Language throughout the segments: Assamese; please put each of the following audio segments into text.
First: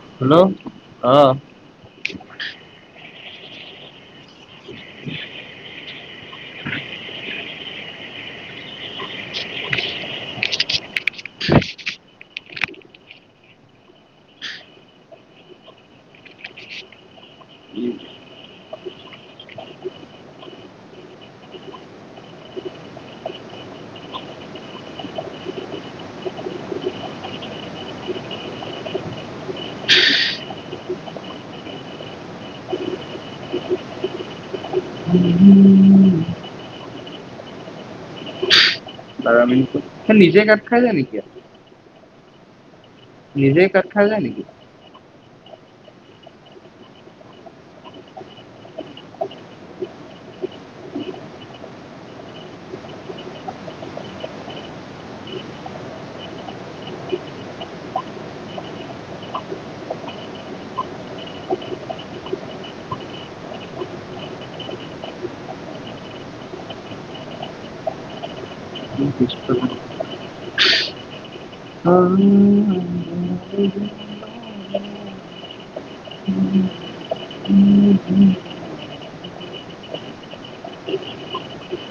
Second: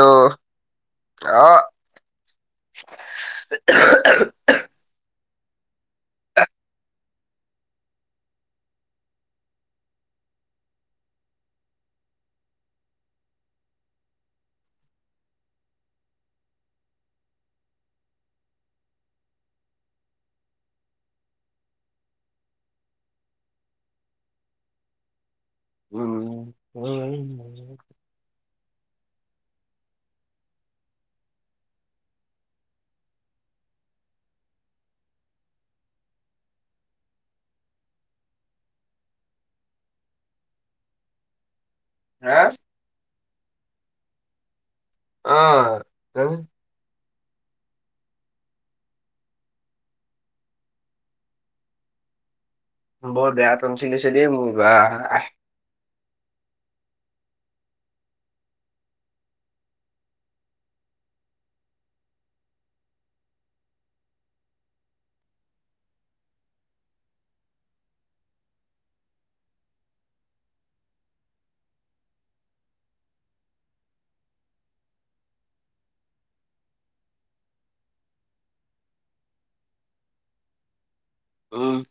বৰ হুনং', অ'। [unintelligible] [unintelligible] [inaudible] উম'। উম'। [inaudible] [unintelligible] বাৰ মিনিটত। নিজে কাত খাই যায় নেকি আক হে? নিজে কাত খাই যায় নেকি? অ' হ বৰ বেয়া তঞ্চিল হৈছে মোৰ বাহ [unintelligible] অ [unintelligible] [unintelligible] উম, উম'। উম'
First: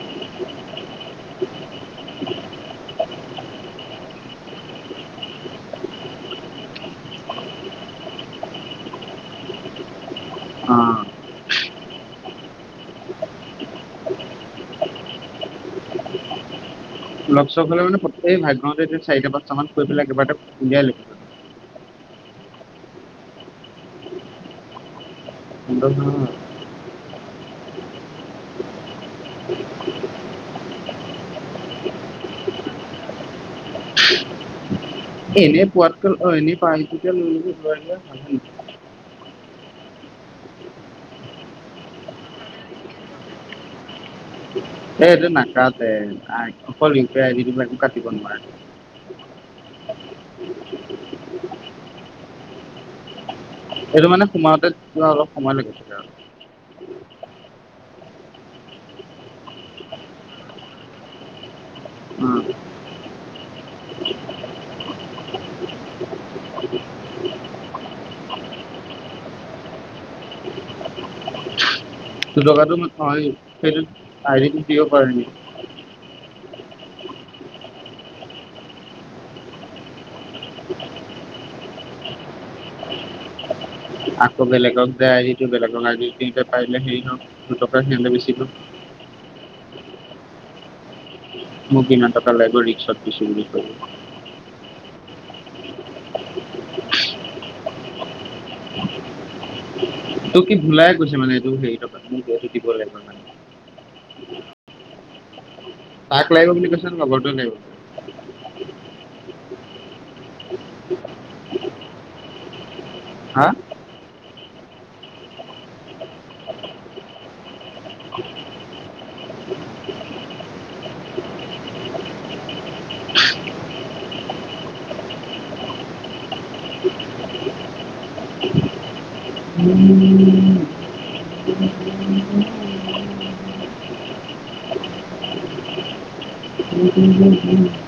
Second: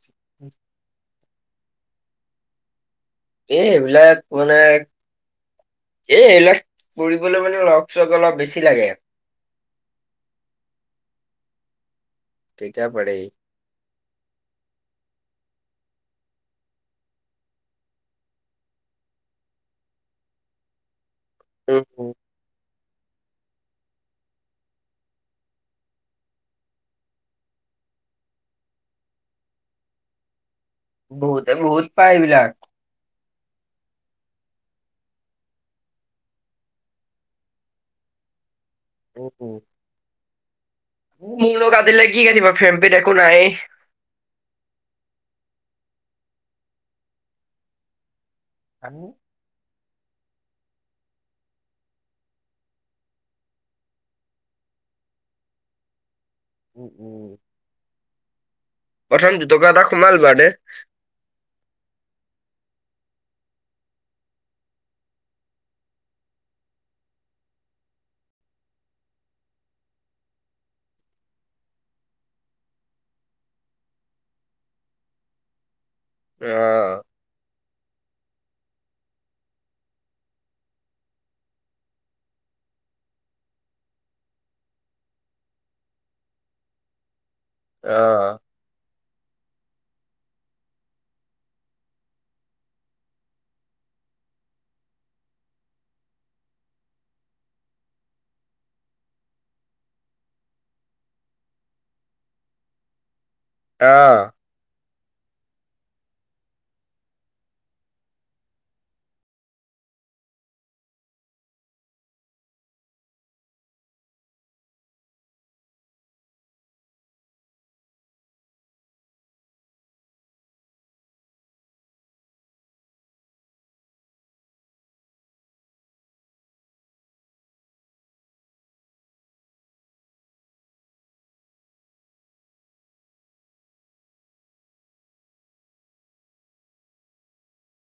এই এইবিলাক মানে এ এইবিলাক কৰিবলৈ মানে লগ চগ অলপ বেছি লাগে। কেইটা পৰেই? লগ চগ হ'লে মানে পতকে ভাগতেটো চাৰিটা পাঁচটা মান কৰি পেলাই একেবাৰটে উলিয়াই লাগিব। হুম, হুম। [unintelligible] বহুতে বহুত পাই এইবিলাক। এই এনে পোৱাতকৈ অ এনে পানী [unintelligible] উ' উ। [unintelligible] নো কাটিলে কি কাটিবা ফেম পিত একো নাই। এই এইটো নাকাতে, অকল ৰিপেয়াৰি [unintelligible] টো একো কাটিব নোৱাৰে। [unintelligible] সেইটো মানে সোমাওঁতে কিবা অলপ সময় লাগিব কিবা এটা। উ, উ' প্ৰথম দুটকা এটা সোমাল বা দেই। উম' [unintelligible] দুটকাটোনো [unintelligible] নহয় সেইটোত [unintelligible] দিব পাৰে নেকি? এ আকৌ বেলেগক যায় আজটো বেলেগক আজি পাৰিলে হেৰি দুটকা সিহঁতে বেছি অ মোক ইমান টকা লেব ৰিস্কত দিছু বুলি কয। তোক কি ভুলাই গৈছে মানে এইটো হেৰি টকাটো দিব লাগিব মানে। অ' তাক লাগিব বুলি কৈছে নে লগৰটো লাগিব? হা'? [unintelligible] [unintelligible] [unintelligible]